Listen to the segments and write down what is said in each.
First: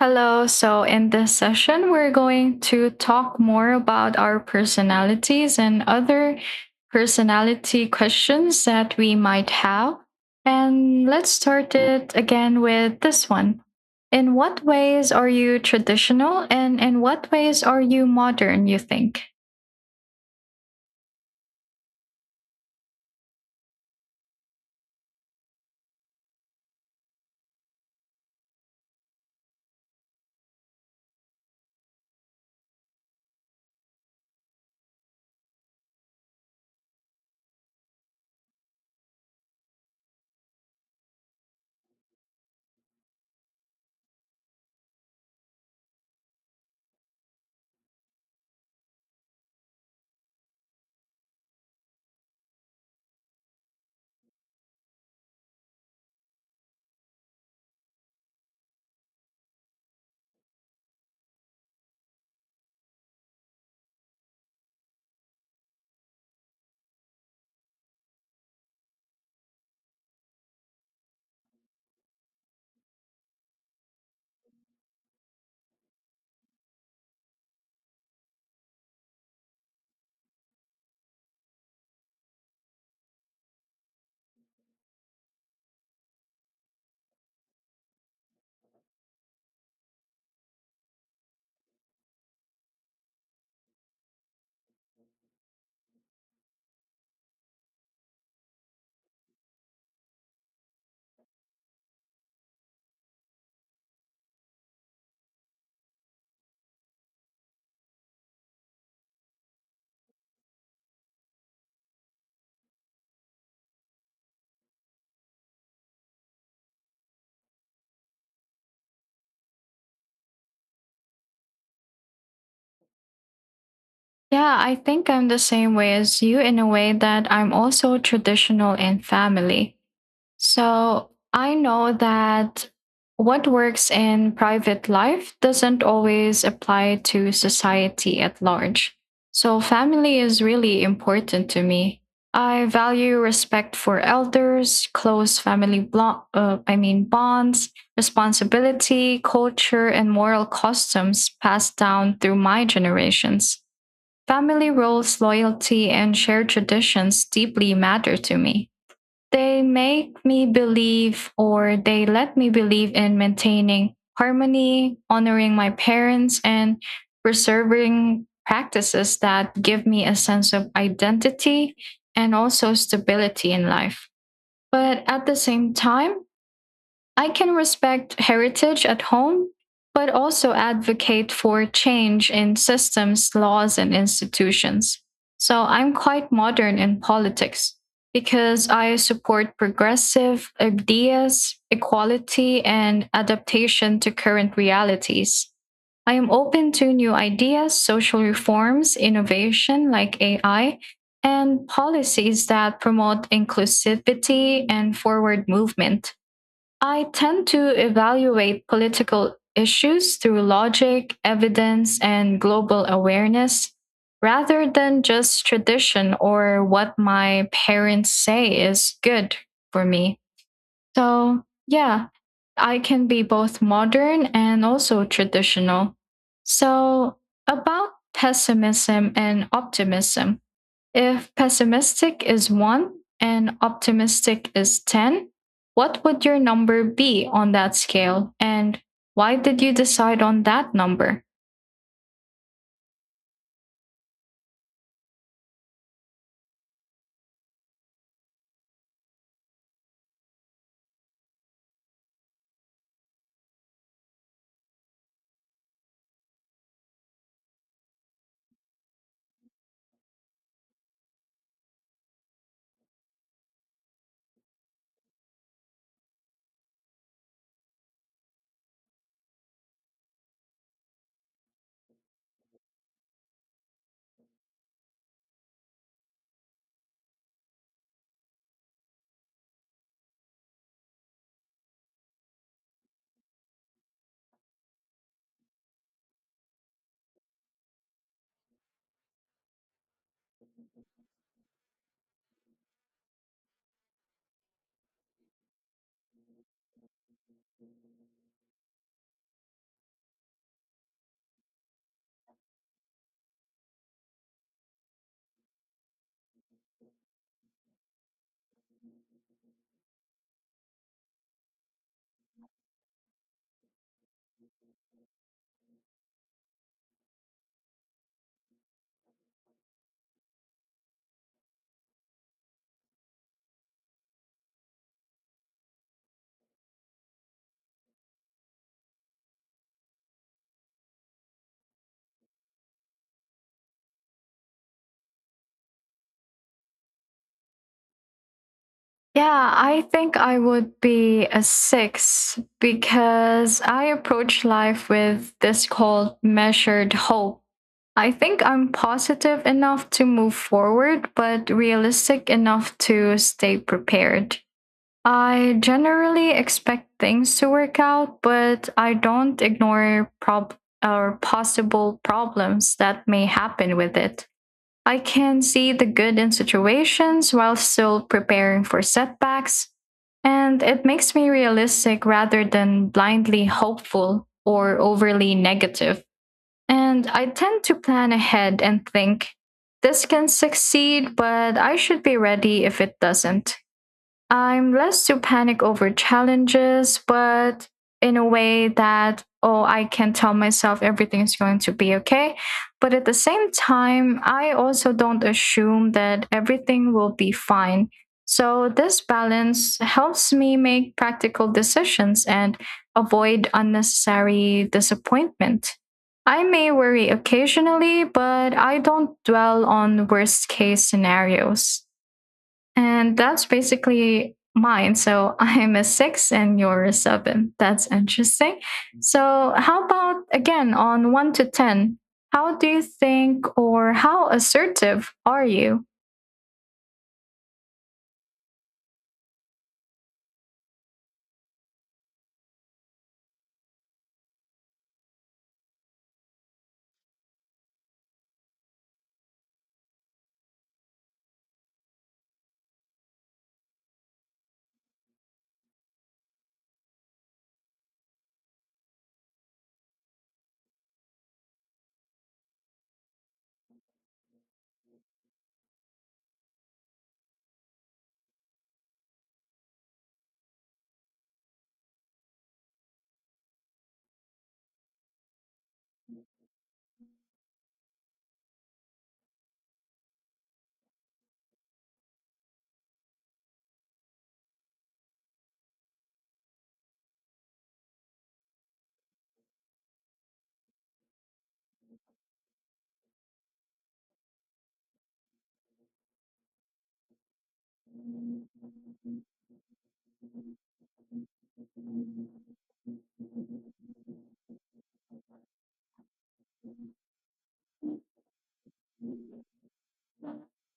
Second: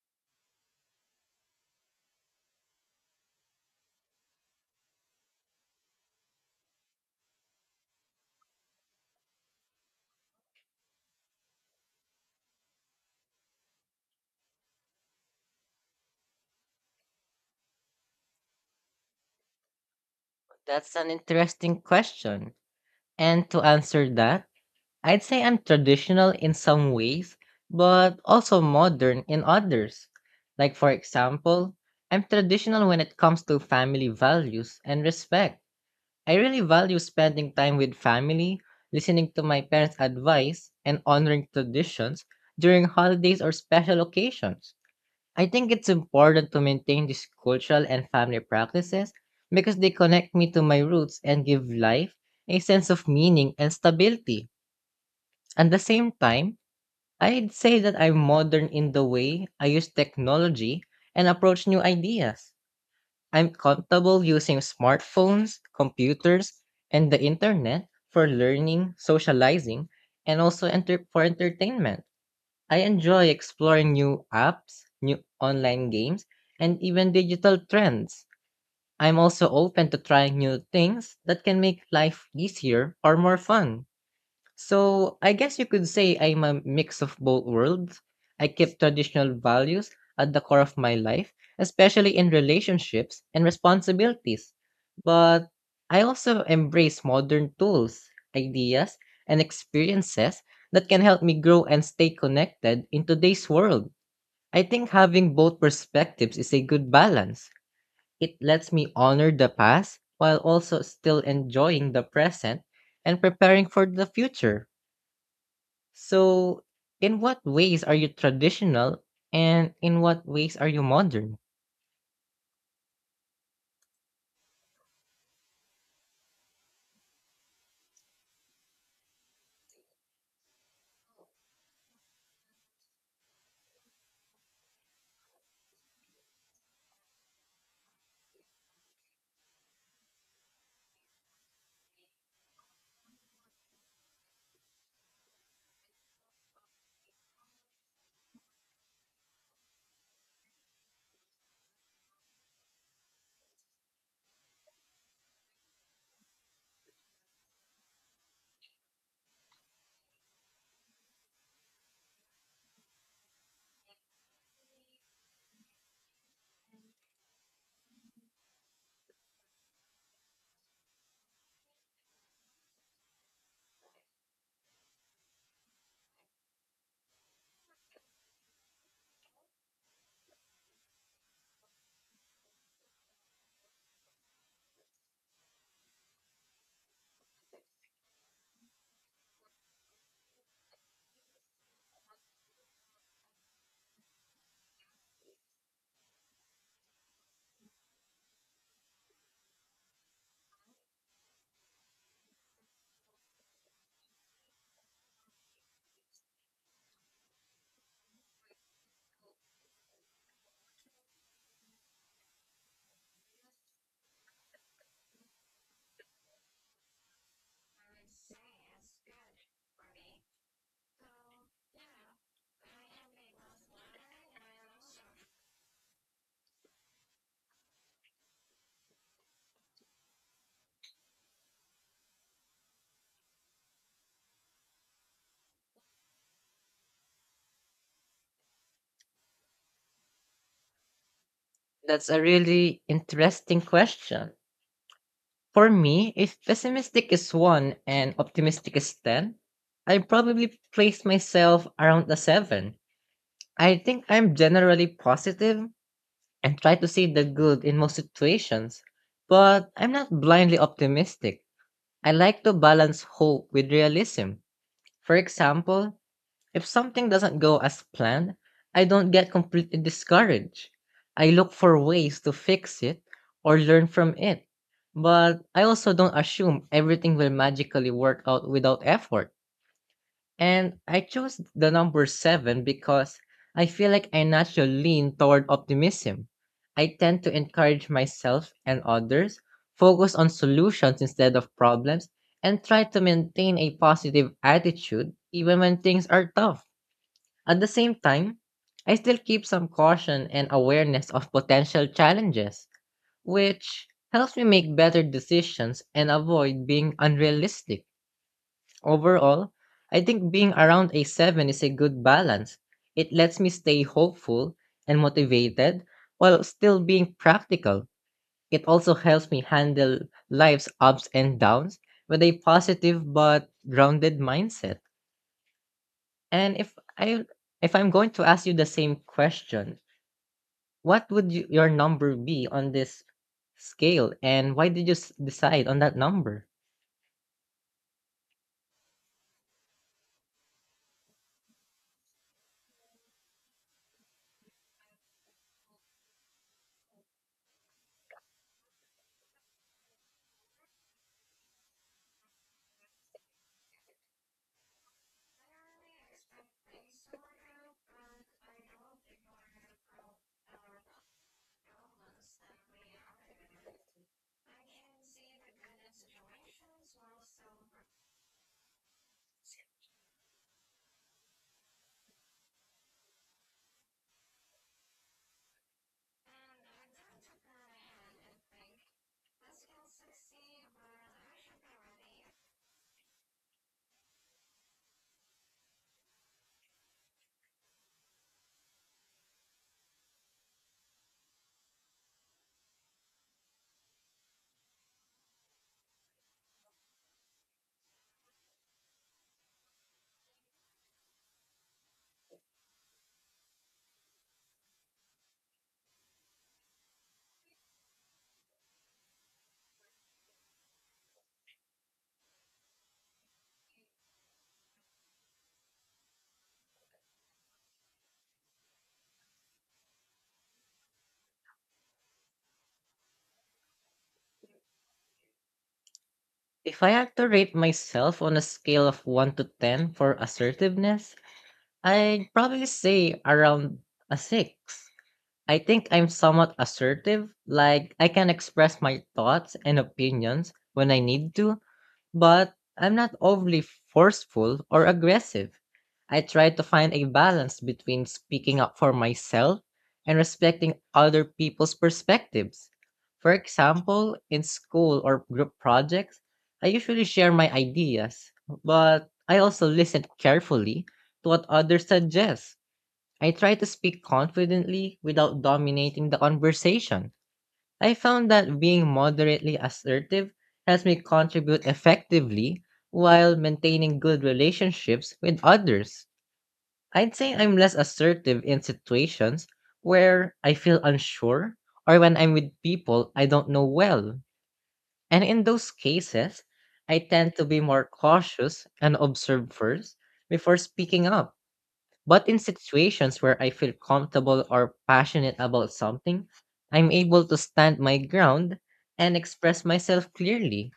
Hello. So, in this session, we're going to talk more about our personalities and other personality questions that we might have. And let's start it again with this one. In what ways are you traditional and in what ways are you modern, you think? That's an interesting question. And to answer that, I'd say I'm traditional in some ways, but also modern in others. Like, for example, I'm traditional when it comes to family values and respect. I really value spending time with family, listening to my parents' advice, and honoring traditions during holidays or special occasions. I think it's important to maintain these cultural and family practices because they connect me to my roots and give life a sense of meaning and stability. At the same time, I'd say that I'm modern in the way I use technology and approach new ideas. I'm comfortable using smartphones, computers, and the internet for learning, socializing, and for entertainment. I enjoy exploring new apps, new online games, and even digital trends. I'm also open to trying new things that can make life easier or more fun. So I guess you could say I'm a mix of both worlds. I keep traditional values at the core of my life, especially in relationships and responsibilities. But I also embrace modern tools, ideas, and experiences that can help me grow and stay connected in today's world. I think having both perspectives is a good balance. It lets me honor the past while also still enjoying the present and preparing for the future. So, in what ways are you traditional and in what ways are you modern? Yeah, I think I'm the same way as you in a way that I'm also traditional in family. So I know that what works in private life doesn't always apply to society at large. So family is really important to me. I value respect for elders, close family, I mean bonds, responsibility, culture and moral customs passed down through my generations. Family roles, loyalty and shared traditions deeply matter to me. They make me believe or they let me believe in maintaining harmony, honoring my parents, and preserving practices that give me a sense of identity and also stability in life. But at the same time, I can respect heritage at home, but also advocate for change in systems, laws, and institutions. So I'm quite modern in politics because I support progressive ideas, equality, and adaptation to current realities. I am open to new ideas, social reforms, innovation like AI, and policies that promote inclusivity and forward movement. I tend to evaluate political issues through logic, evidence, and global awareness rather than just tradition or what my parents say is good for me. So, yeah, I can be both modern and also traditional. So, about pessimism and optimism. If pessimistic is 1 and optimistic is 10, what would your number be on that scale? And why did you decide on that number? That's a really interesting question. For me, if pessimistic is 1 and optimistic is 10, I probably place myself around a 7. I think I'm generally positive and try to see the good in most situations, but I'm not blindly optimistic. I like to balance hope with realism. For example, if something doesn't go as planned, I don't get completely discouraged. I look for ways to fix it or learn from it. But I also don't assume everything will magically work out without effort. And I chose the number seven because I feel like I naturally lean toward optimism. I tend to encourage myself and others, focus on solutions instead of problems, and try to maintain a positive attitude even when things are tough. At the same time, I still keep some caution and awareness of potential challenges, which helps me make better decisions and avoid being unrealistic. Overall, I think being around a 7 is a good balance. It lets me stay hopeful and motivated while still being practical. It also helps me handle life's ups and downs with a positive but grounded mindset. And if I'm going to ask you the same question, what would you, your number be on this scale and why did you decide on that number? Yeah, I think I would be a 6 because I approach life with this called measured hope. I think I'm positive enough to move forward, but realistic enough to stay prepared. I generally expect things to work out, but I don't ignore or possible problems that may happen with it. I can see the good in situations while still preparing for setbacks, and it makes me realistic rather than blindly hopeful or overly negative. And I tend to plan ahead and think, this can succeed, but I should be ready if it doesn't. I'm less to panic over challenges, but in a way that, oh, I can tell myself everything's going to be okay. But at the same time, I also don't assume that everything will be fine. So this balance helps me make practical decisions and avoid unnecessary disappointment. I may worry occasionally, but I don't dwell on worst case scenarios. And that's basically mine. So I'm a 6 and you're a 7. That's interesting. So, how about again on one to 10? How do you think or how assertive are you? If I had to rate myself on a scale of 1 to 10 for assertiveness, I'd probably say around a 6. I think I'm somewhat assertive, like I can express my thoughts and opinions when I need to, but I'm not overly forceful or aggressive. I try to find a balance between speaking up for myself and respecting other people's perspectives. For example, in school or group projects, I usually share my ideas, but I also listen carefully to what others suggest. I try to speak confidently without dominating the conversation. I found that being moderately assertive helps me contribute effectively while maintaining good relationships with others. I'd say I'm less assertive in situations where I feel unsure or when I'm with people I don't know well. And in those cases, I tend to be more cautious and observe first before speaking up. But in situations where I feel comfortable or passionate about something, I'm able to stand my ground and express myself clearly.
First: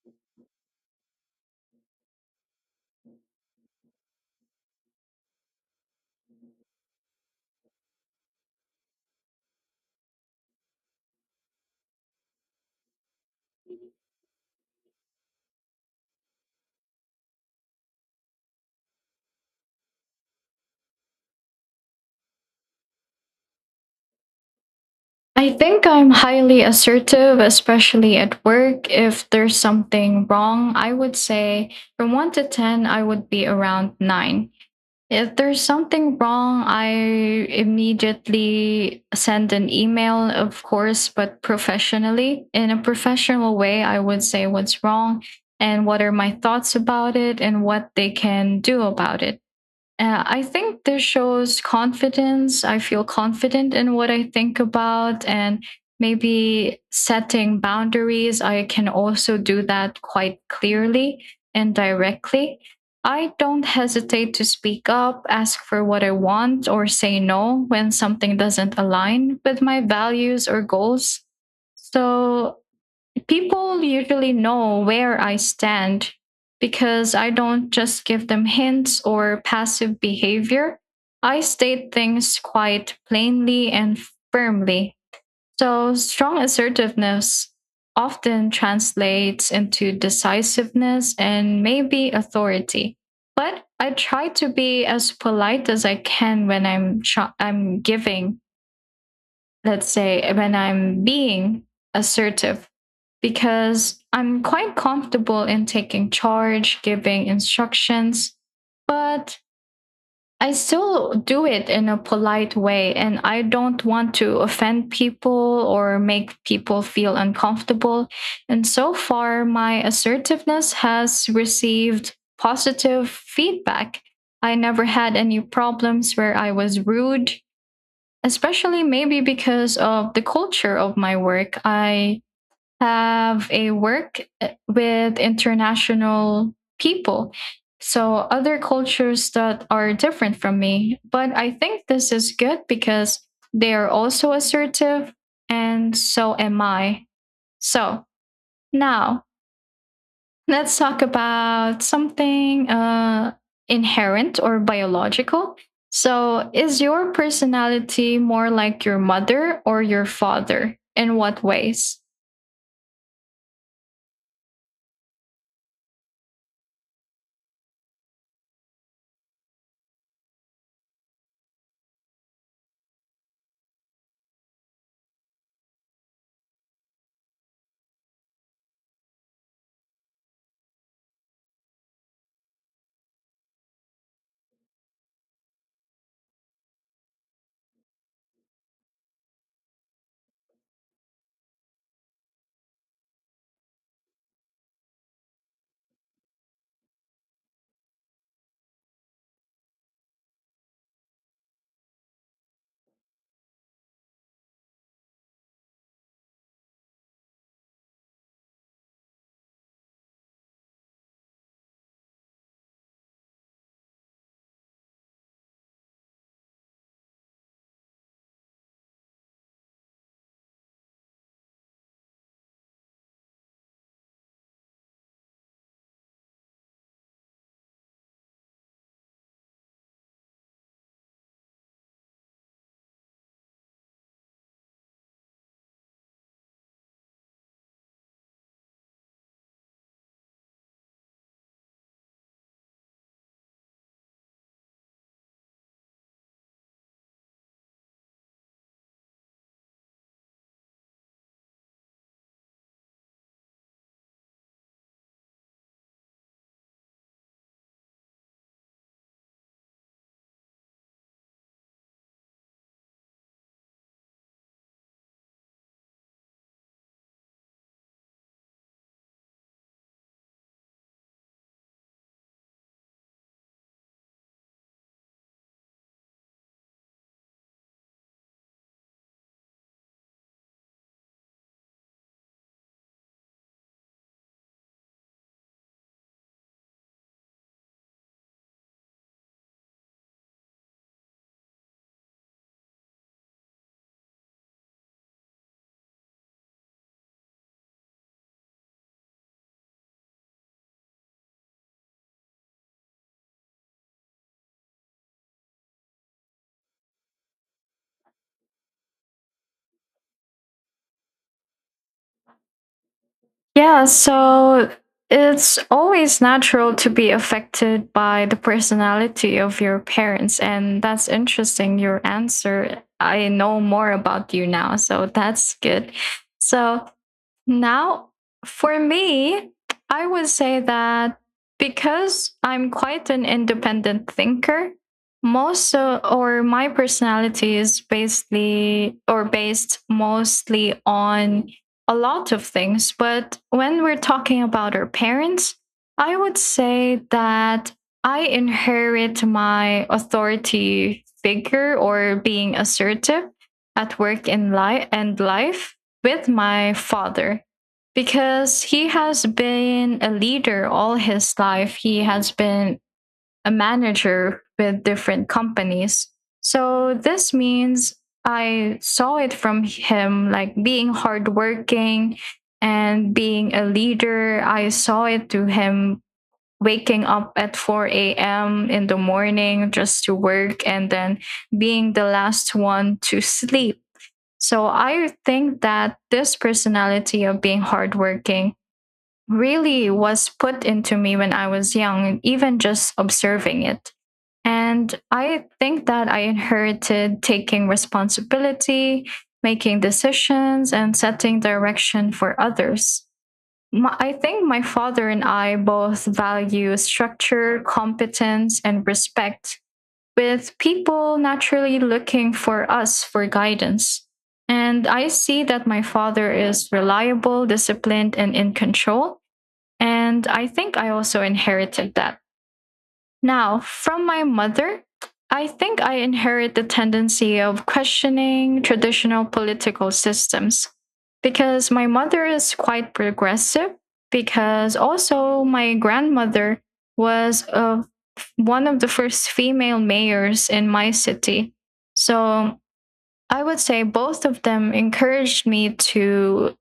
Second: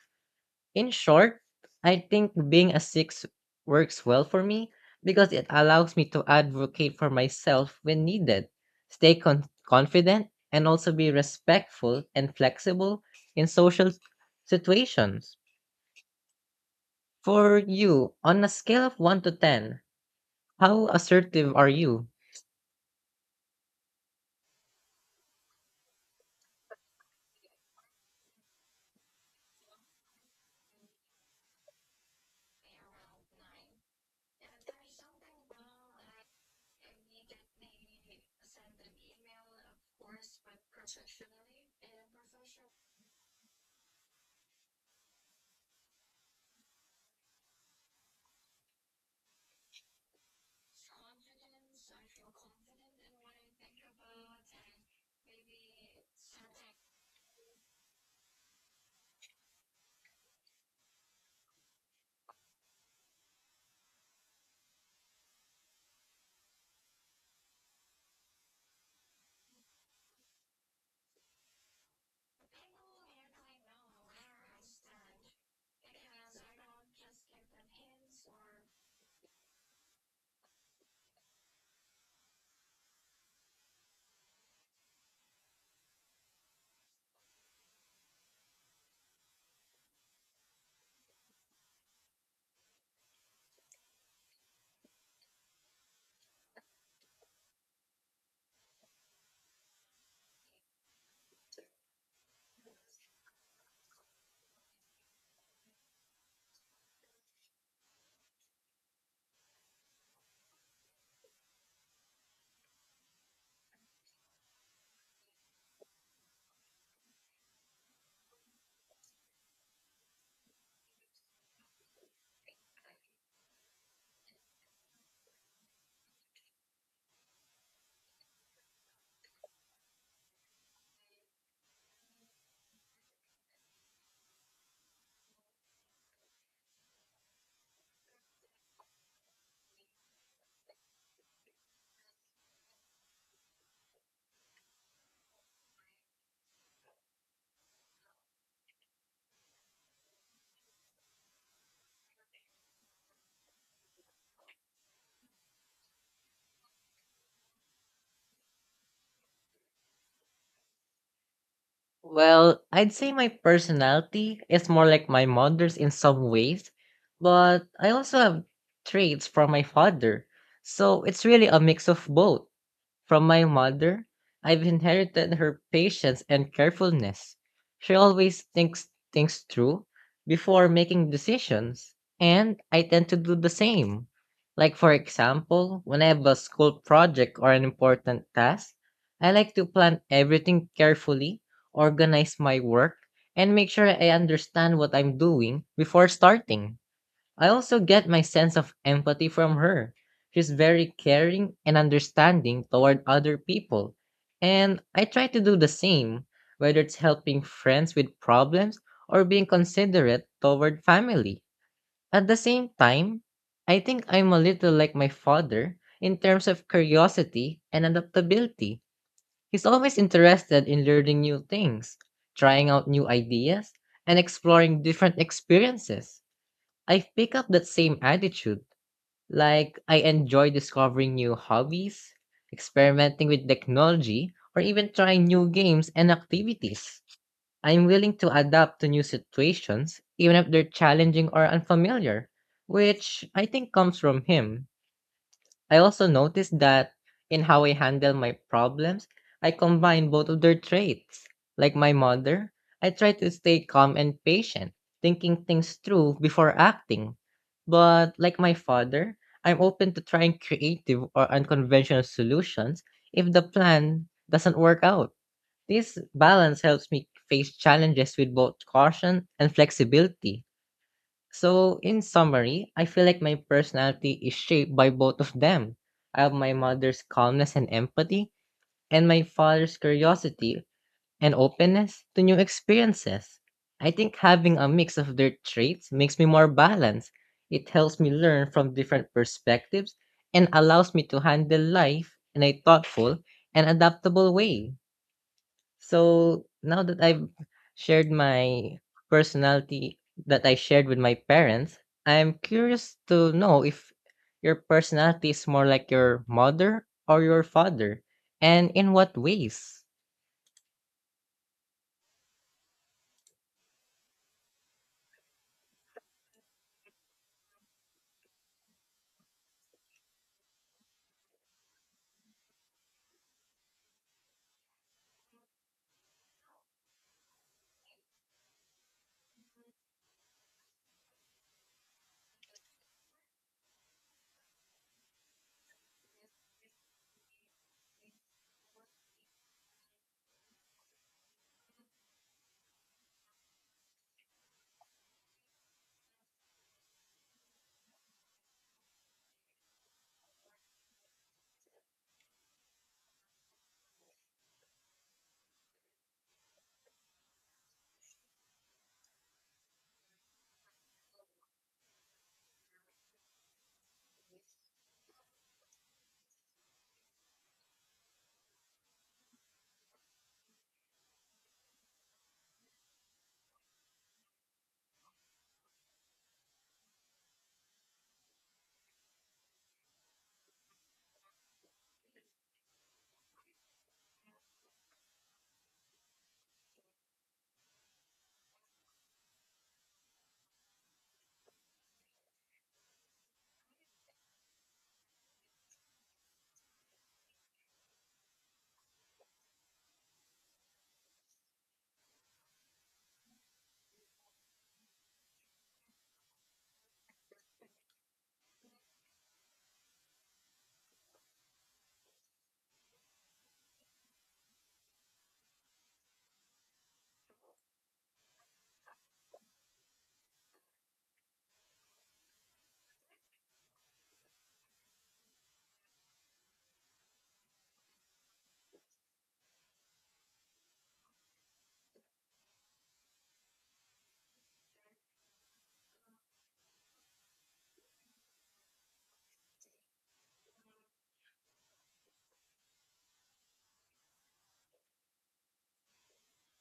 In short, I think being a six works well for me because it allows me to advocate for myself when needed, stay confident, and also be respectful and flexible in social situations. For you, on a scale of 1 to 10, how assertive are you? I think I'm highly assertive, especially at work. If there's something wrong, I would say from one to 10, I would be around 9. If there's something wrong, I immediately send an email, of course, but professionally. In a professional way, I would say what's wrong and what are my thoughts about it and what they can do about it. I think this shows confidence. I feel confident in what I think about and maybe setting boundaries. I can also do that quite clearly and directly. I don't hesitate to speak up, ask for what I want, or say no when something doesn't align with my values or goals. So people usually know where I stand because I don't just give them hints or passive behavior. I state things quite plainly and firmly. So, strong assertiveness often translates into decisiveness and maybe authority. But I try to be as polite as I can when I'm giving, let's say, when I'm being assertive, because I'm quite comfortable in taking charge, giving instructions, but I still do it in a polite way and I don't want to offend people or make people feel uncomfortable. And so far, my assertiveness has received positive feedback. I never had any problems where I was rude, especially maybe because of the culture of my work. I have a work with international people. So, other cultures that are different from me. But I think this is good because they are also assertive, and so am I. So, now let's talk about something inherent or biological. So, is your personality more like your mother or your father? In what ways? Well, I'd say my personality is more like my mother's in some ways, but I also have traits from my father. So it's really a mix of both. From my mother, I've inherited her patience and carefulness. She always thinks things through before making decisions, and I tend to do the same. Like, for example, when I have a school project or an important task, I like to plan everything carefully, organize my work, and make sure I understand what I'm doing before starting. I also get my sense of empathy from her. She's very caring and understanding toward other people. And I try to do the same, whether it's helping friends with problems or being considerate toward family. At the same time, I think I'm a little like my father in terms of curiosity and adaptability. He's always interested in learning new things, trying out new ideas, and exploring different experiences. I've picked up that same attitude. Like, I enjoy discovering new hobbies, experimenting with technology, or even trying new games and activities. I'm willing to adapt to new situations, even if they're challenging or unfamiliar, which I think comes from him. I also noticed that in how I handle my problems, I combine both of their traits. Like my mother, I try to stay calm and patient, thinking things through before acting. But like my father, I'm open to trying creative or unconventional solutions if the plan doesn't work out. This balance helps me face challenges with both caution and flexibility. So, in summary, I feel like my personality is shaped by both of them. I have my mother's calmness and empathy, and my father's curiosity and openness to new experiences. I think having a mix of their traits makes me more balanced. It helps me learn from different perspectives and allows me to handle life in a thoughtful and adaptable way. So, now that I've shared my personality that I shared with my parents, I'm curious to know if your personality is more like your mother or your father, and in what ways? Yeah, so it's always natural to be affected by the personality of your parents. And that's interesting, your answer. I know more about you now, so that's good. So, now, for me, I would say that because I'm quite an independent thinker, most or my personality is basically or based mostly on a lot of things. But when we're talking about our parents, I would say that I inherit my authority figure or being assertive at work in life and life with my father because he has been a leader all his life. He has been a manager with different companies. So this means I saw it from him like being hardworking and being a leader. I saw it to him waking up at 4 a.m. in the morning just to work and then being the last one to sleep. So I think that this personality of being hardworking really was put into me when I was young, and even just observing it. And I think that I inherited taking responsibility, making decisions, and setting direction for others. I think my father and I both value structure, competence, and respect, with people naturally looking for us for guidance. And I see that my father is reliable, disciplined, and in control. And I think I also inherited that. Now, from my mother, I think I inherit the tendency of questioning traditional political systems because my mother is quite progressive, because also my grandmother was of one of the first female mayors in my city. So I would say both of them encouraged me to,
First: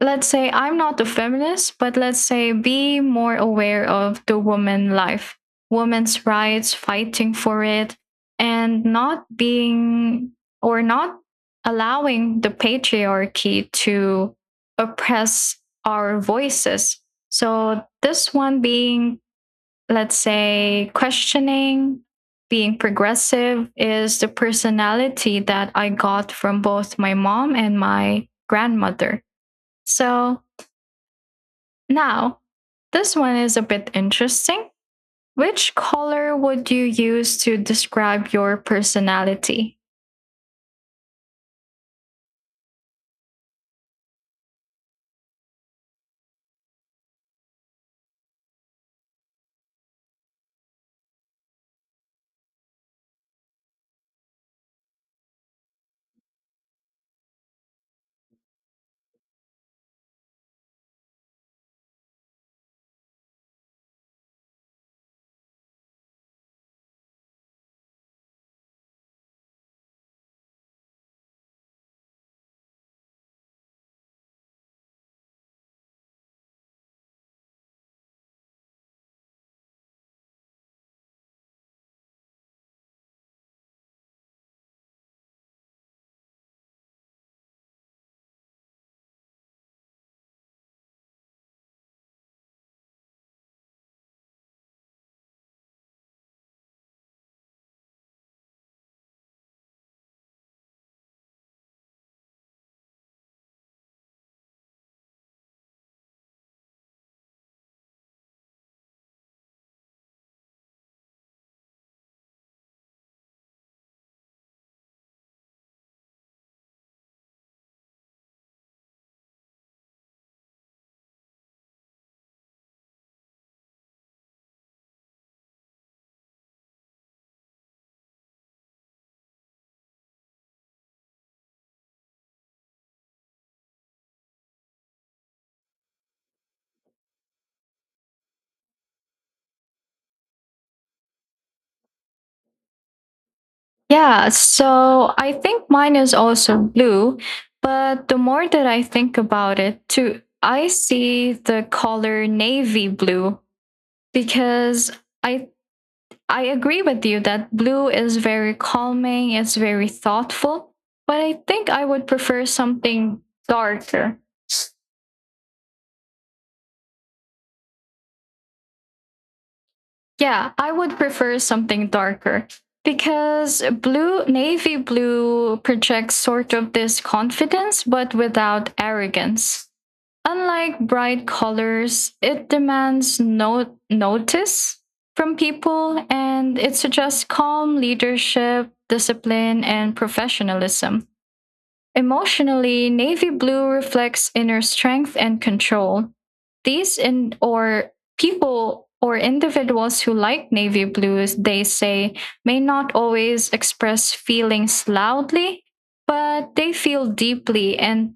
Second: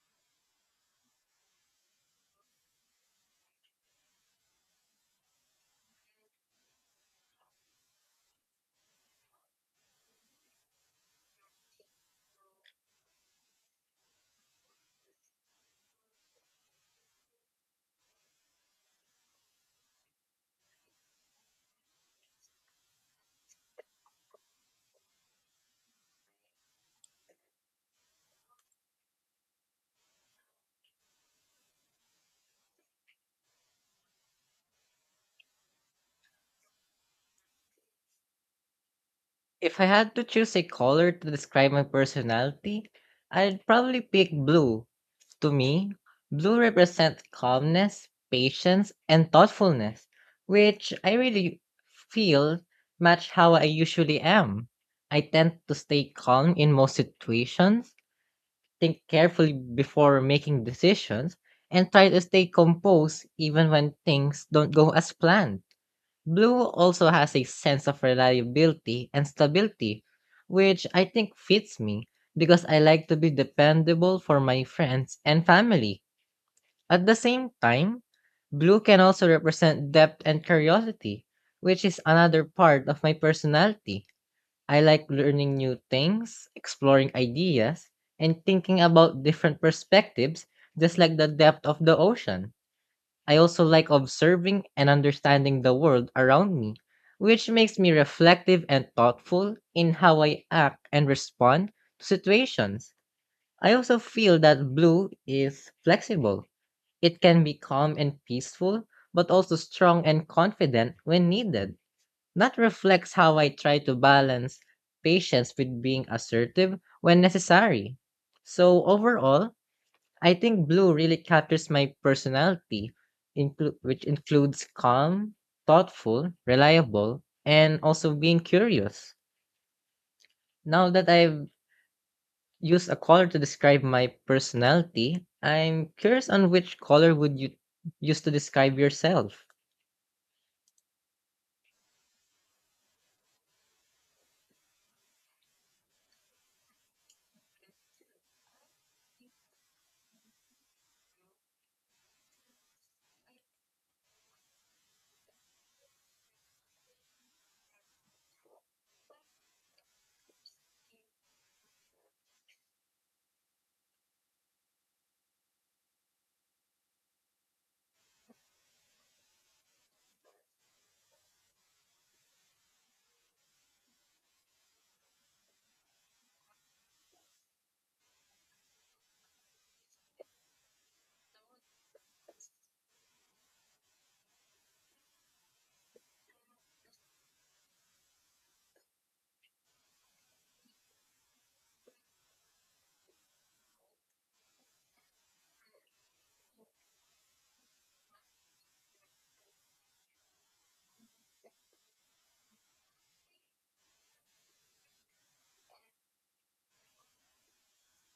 let's say, I'm not a feminist, but let's say be more aware of the woman life, women's rights, fighting for it, and not being or not allowing the patriarchy to oppress our voices. So this one being, let's say, questioning, being progressive is the personality that I got from both my mom and my grandmother. So now, this one is a bit interesting. Which color would you use to describe your personality? If I had to choose a color to describe my personality, I'd probably pick blue. To me, blue represents calmness, patience, and thoughtfulness, which I really feel match how I usually am. I tend to stay calm in most situations, think carefully before making decisions, and try to stay composed even when things don't go as planned. Blue also has a sense of reliability and stability, which I think fits me because I like to be dependable for my friends and family. At the same time, blue can also represent depth and curiosity, which is another part of my personality. I like learning new things, exploring ideas, and thinking about different perspectives, just like the depth of the ocean. I also like observing and understanding the world around me, which makes me reflective and thoughtful in how I act and respond to situations. I also feel that blue is flexible. It can be calm and peaceful, but also strong and confident when needed. That reflects how I try to balance patience with being assertive when necessary. So, overall, I think blue really captures my personality, which includes calm, thoughtful, reliable, and also being curious. Now that I've used a color to describe my personality, I'm curious on which color would you use to describe yourself? Yeah, so I think mine is also blue, but the more that I think about it, too, I see the color navy blue because I I agree with you that blue is very calming, it's very thoughtful, but I think I would prefer something darker. Yeah, I would prefer something darker because blue, navy blue projects sort of this confidence but without arrogance. Unlike bright colors, it demands no notice from people and it suggests calm leadership, discipline, and professionalism. Emotionally, navy blue reflects inner strength and control. These in or people or individuals who like navy blues, they say, may not always express feelings loudly, but they feel deeply. And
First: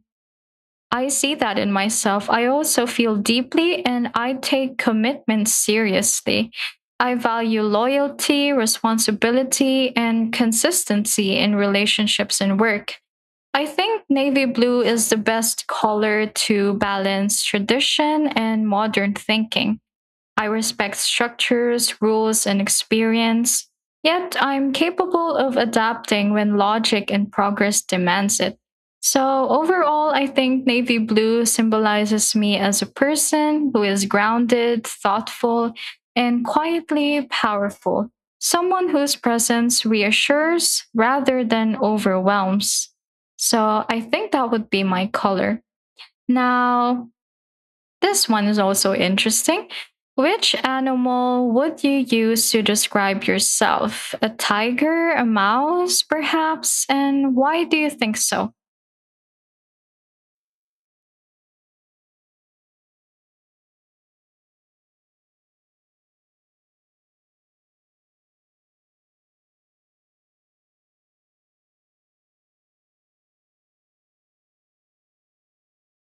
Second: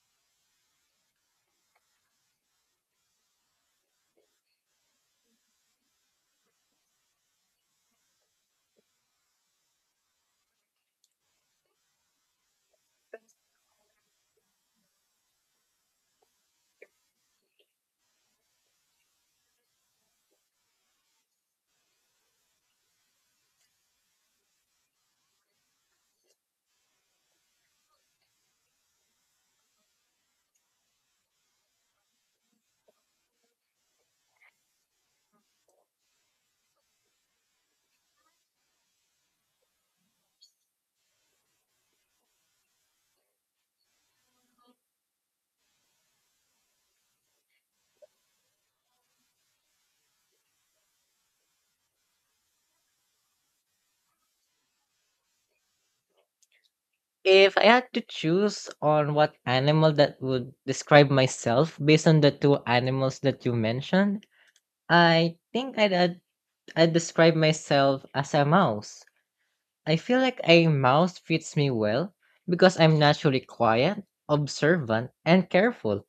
I see that in myself. I also feel deeply and I take commitment seriously. I value loyalty, responsibility, and consistency in relationships and work. I think navy blue is the best color to balance tradition and modern thinking. I respect structures, rules, and experience, yet I'm capable of adapting when logic and progress demands it. So, overall, I think navy blue symbolizes me as a person who is grounded, thoughtful, and quietly powerful. Someone whose presence reassures rather than overwhelms. So, I think that would be my color. Now, this one is also interesting. Which animal would you use to describe yourself? A tiger, a mouse, perhaps? And If why I do you had to think so? choose on what animal that would describe myself based on the two animals that you mentioned, I think I'd describe myself as a mouse. I feel like a mouse fits me well because I'm naturally quiet, observant, and careful.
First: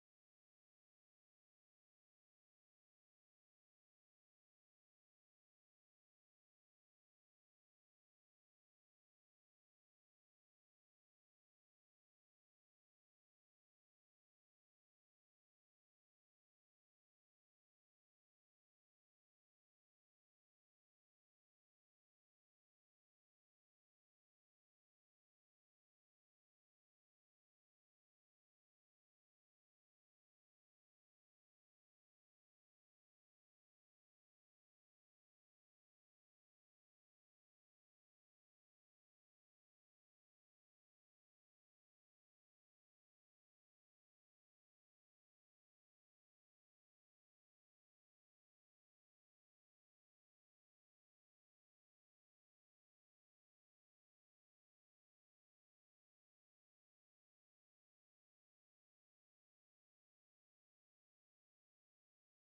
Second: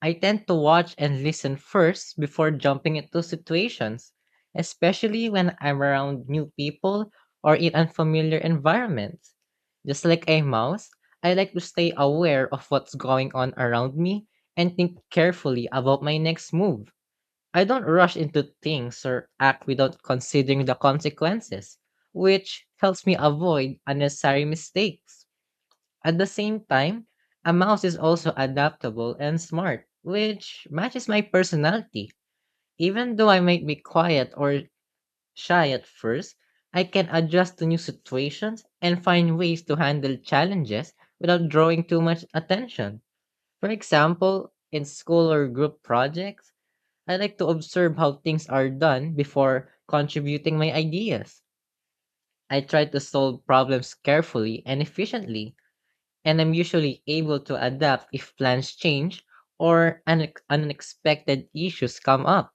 I tend to watch and listen first before jumping into situations, especially when I'm around new people or in unfamiliar environments. Just like a mouse, I like to stay aware of what's going on around me and think carefully about my next move. I don't rush into things or act without considering the consequences, which helps me avoid unnecessary mistakes. At the same time, a mouse is also adaptable and smart, which matches my personality. Even though I might be quiet or shy at first, I can adjust to new situations and find ways to handle challenges without drawing too much attention. For example, in school or group projects, I like to observe how things are done before contributing my ideas. I try to solve problems carefully and efficiently and I'm usually able to adapt if plans change or unexpected issues come up.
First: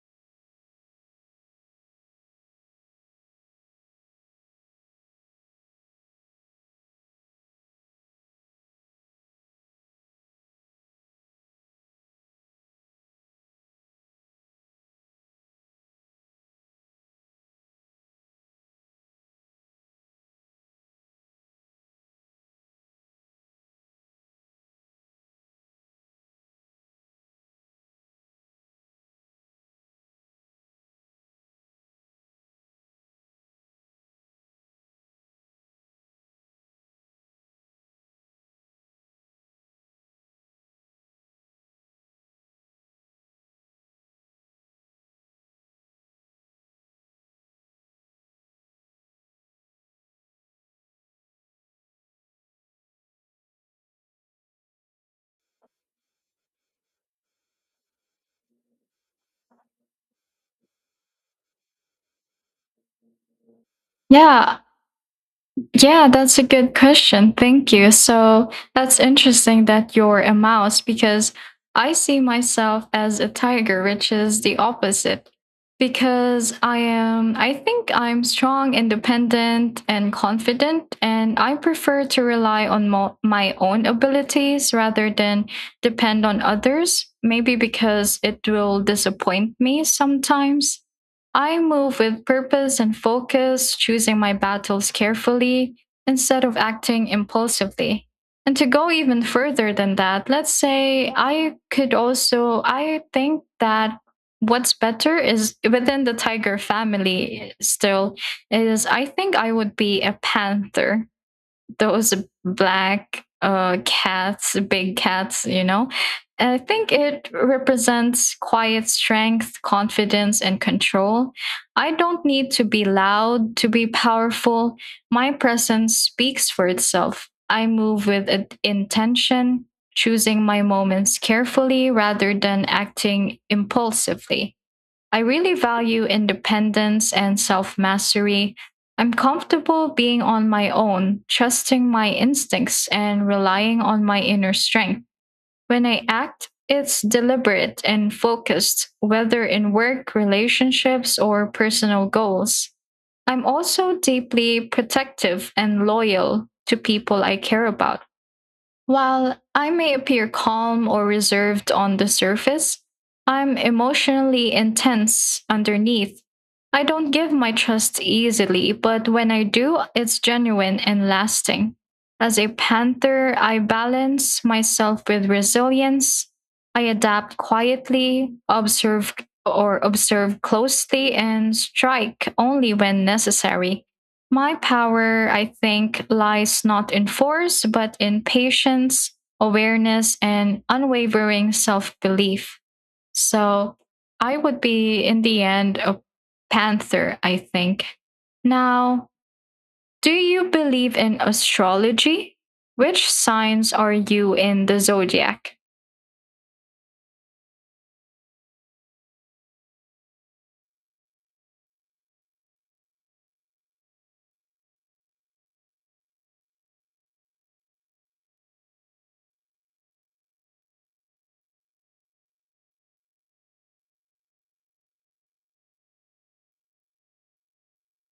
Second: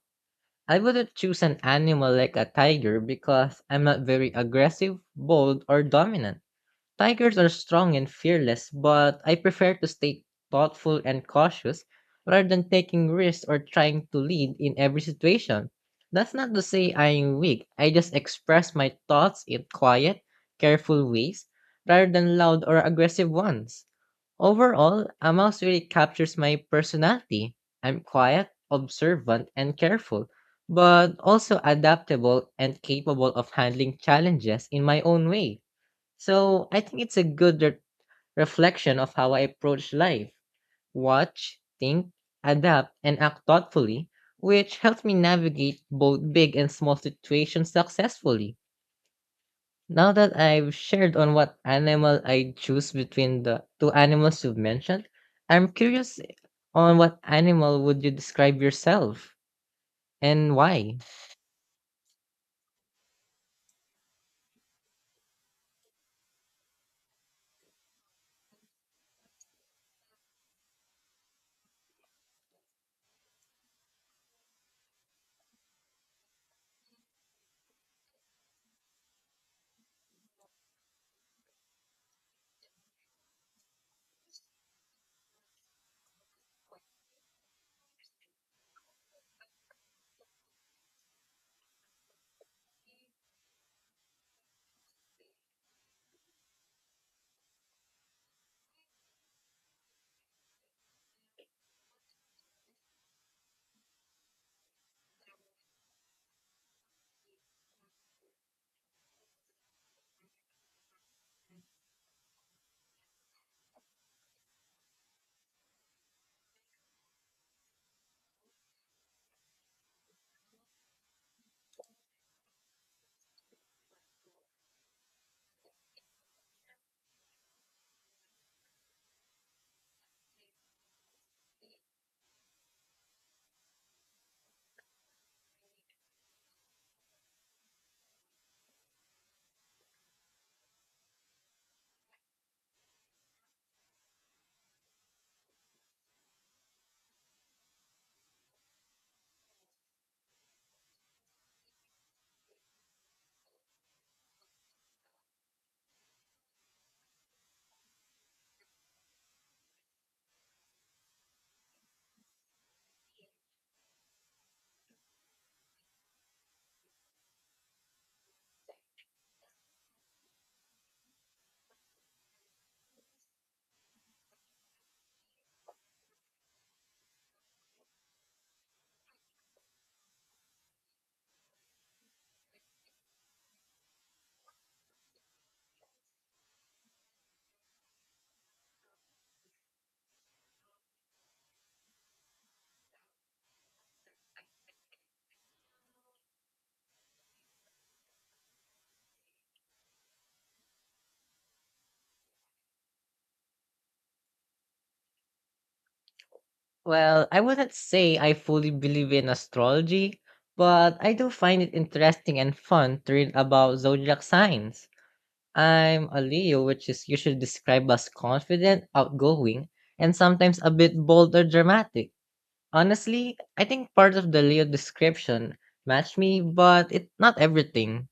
I wouldn't choose an animal like a tiger because I'm not very aggressive, bold, or dominant. Tigers are strong and fearless, but I prefer to stay thoughtful and cautious rather than taking risks or trying to lead in every situation. That's not to say I'm weak. I just express my thoughts in quiet, careful ways rather than loud or aggressive ones. Overall, a mouse really captures my personality. I'm quiet, observant, and careful, but also adaptable and capable of handling challenges in my own way. So I think it's a good reflection of how I approach life. Watch, think, adapt, and act thoughtfully, which helps me navigate both big and small situations successfully. Now that I've shared on what animal I choose between the two animals you've mentioned, I'm curious on what animal would you describe yourself and why? Yeah, Yeah, that's a good question. Thank you. So that's interesting that you're a mouse because I see myself as a tiger, which is the opposite. Because I am, I think I'm strong, independent, and confident, and I prefer to rely on my own abilities rather than depend on others. Maybe because it will disappoint me sometimes. I move with purpose and focus, choosing my battles carefully instead of acting impulsively. And to go even further than that, let's say I could also, I think that what's better is within the tiger family still is I think I would be a panther, those black cats, big cats, you know. I think it represents quiet strength, confidence, and control. I don't need to be loud to be powerful. My presence speaks for itself. I move with intention, choosing my moments carefully rather than acting impulsively. I really value independence and self mastery. I'm comfortable being on my own, trusting my instincts, and relying on my inner strength. When I act, it's deliberate and focused, whether in work, relationships, or personal goals. I'm also deeply protective and loyal to people I care about. While I may appear calm or reserved on the surface, I'm emotionally intense underneath. I don't give my trust easily, but when I do, it's genuine and lasting. As a panther, I balance myself with resilience. I adapt quietly, observe closely, and strike only when necessary. My power, I think, lies not in force, but in patience, awareness, and unwavering self belief. So I would be, in the end, a panther, I think. Now, do you believe in astrology? Which signs are you in the zodiac? Well, I wouldn't say I fully believe in astrology, but I do find it interesting and fun to read about zodiac signs. I'm a Leo, which is usually described as confident, outgoing, and sometimes a bit bold or dramatic. Honestly, I think part of the Leo description matched me, but it not everything.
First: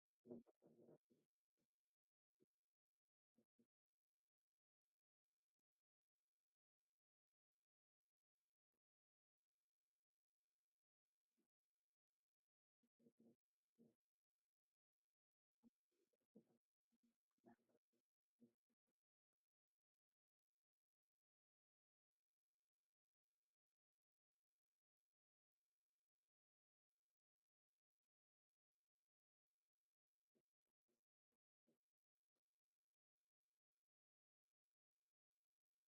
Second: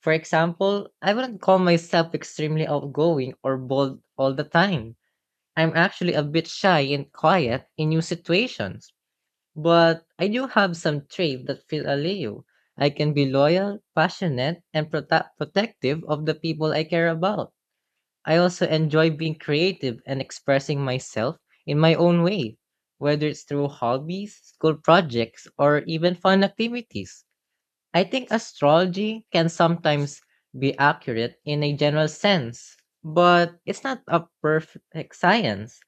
For example, I wouldn't call myself extremely outgoing or bold all the time. I'm actually a bit shy and quiet in new situations. But I do have some traits that feel a Leo. I can be loyal, passionate, and protective of the people I care about. I also enjoy being creative and expressing myself in my own way, whether it's through hobbies, school projects, or even fun activities. I think astrology can sometimes be accurate in a general sense, but it's not a perfect science.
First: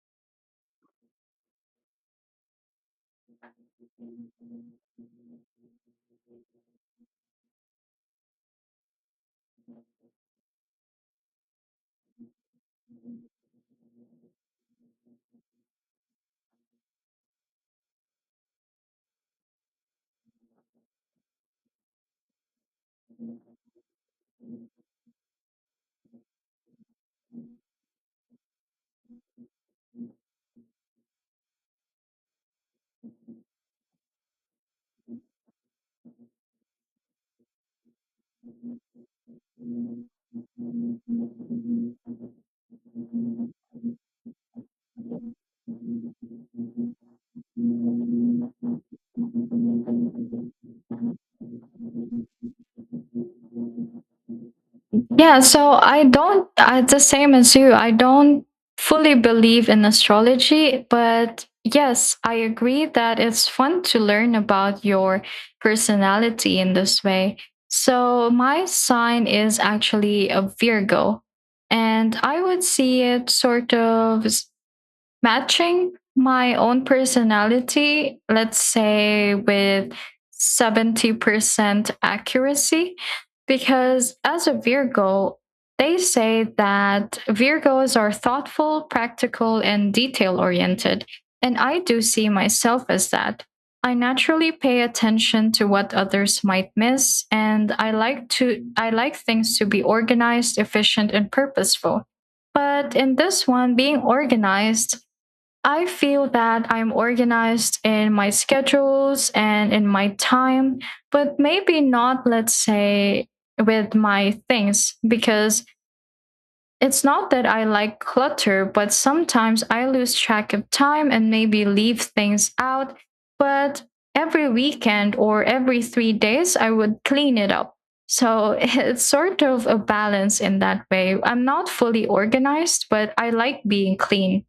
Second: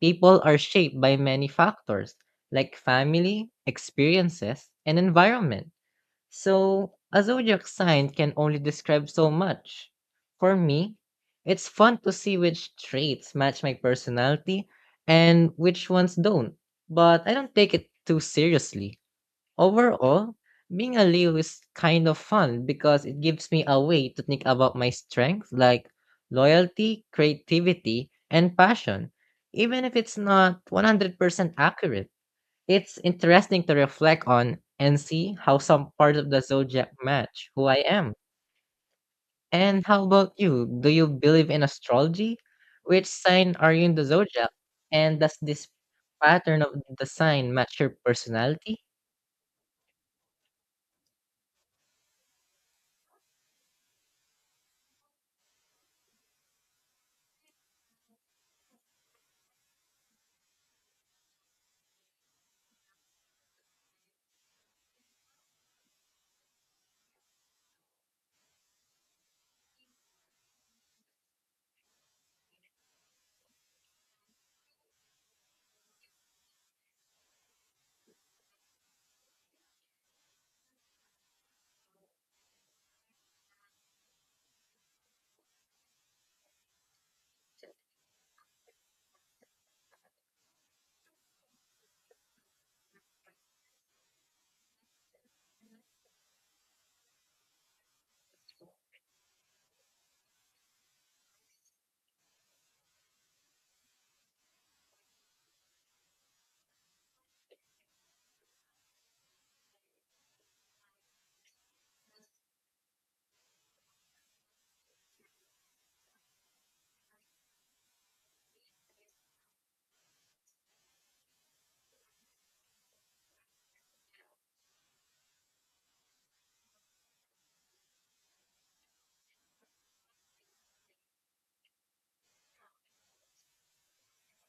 People are shaped by many factors, like family, experiences, and environment. So, a zodiac sign can only describe so much. For me, it's fun to see which traits match my personality and which ones don't, but I don't take it too seriously. Overall, being a Leo is kind of fun because it gives me a way to think about my strengths like loyalty, creativity, and passion, even if it's not 100% accurate. It's interesting to reflect on and see how some parts of the zodiac match who I am. And how about you? Do you believe in astrology? Which sign are you in the zodiac? And does this pattern of the sign match your personality? Yeah, so I don't, I, the same as you, I don't fully believe in astrology, but yes, I agree that it's fun to learn about your personality in this way. So my sign is actually a Virgo, and I would see it sort of matching my own personality, let's say with 70% accuracy, because as a Virgo, they say that Virgos are thoughtful, practical, and detail oriented. And I do see myself as that. I naturally pay attention to what others might miss and I like things to be organized, efficient and purposeful. But in this one being organized, I feel that I'm organized in my schedules and in my time, but maybe not, let's say, with my things, because it's not that I like clutter, but sometimes I lose track of time and maybe leave things out. But every weekend or every 3 days, I would clean it up. So it's sort of a balance in that way. I'm not fully organized, but I like being clean.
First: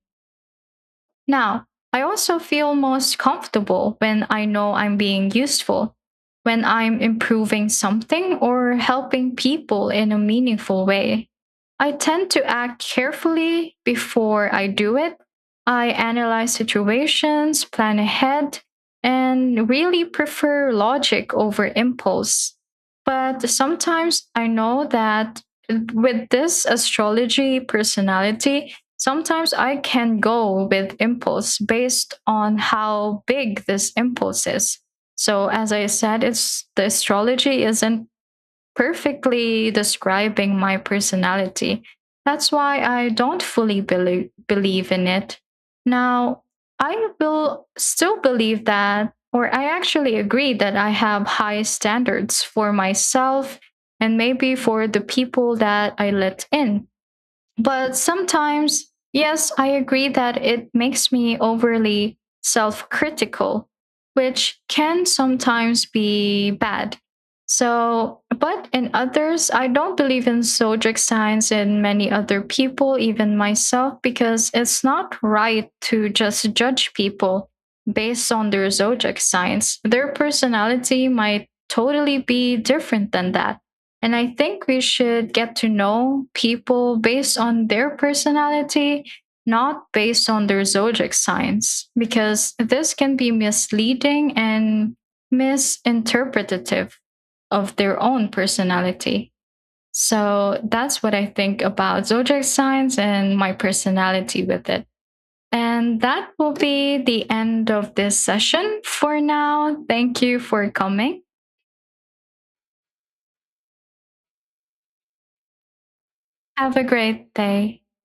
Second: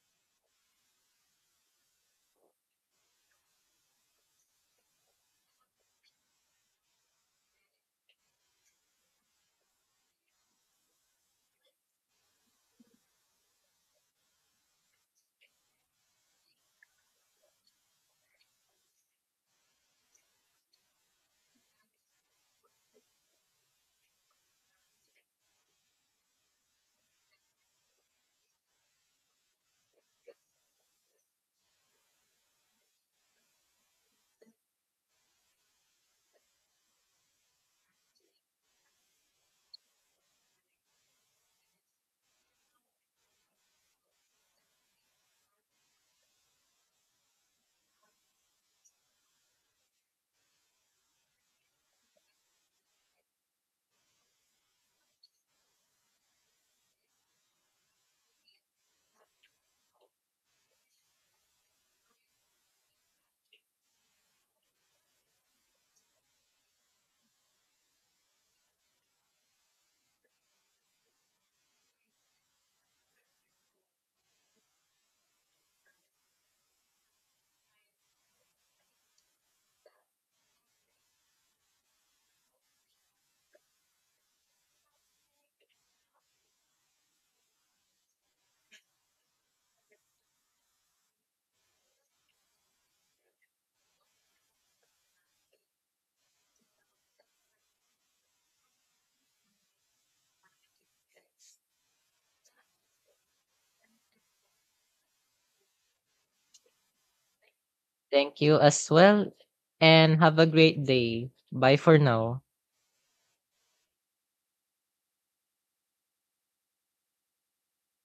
Now, I also feel most comfortable when I know I'm being useful, when I'm improving something or helping people in a meaningful way. I tend to act carefully before I do it. I analyze situations, plan ahead, and really prefer logic over impulse. But sometimes I know that with this astrology personality, sometimes I can go with impulse based on how big this impulse is. So as I said, it's the astrology isn't perfectly describing my personality. That's why I don't fully believe in it. Now, I will still believe that or I actually agree that I have high standards for myself and maybe for the people that I let in, but sometimes, yes, I agree that it makes me overly self critical, which can sometimes be bad. So, but in others, I don't believe in zodiac signs in many other people, even myself, because it's not right to just judge people based on their zodiac signs. Their personality might totally be different than that. And I think we should get to know people based on their personality, not based on their zodiac signs, because this can be misleading and misinterpretative of their own personality. So that's what I think about zodiac signs and my personality with it. And that will be the end of this Thank you session as for well, now. and Thank have you a for great coming. day. Bye for now. Have a great day.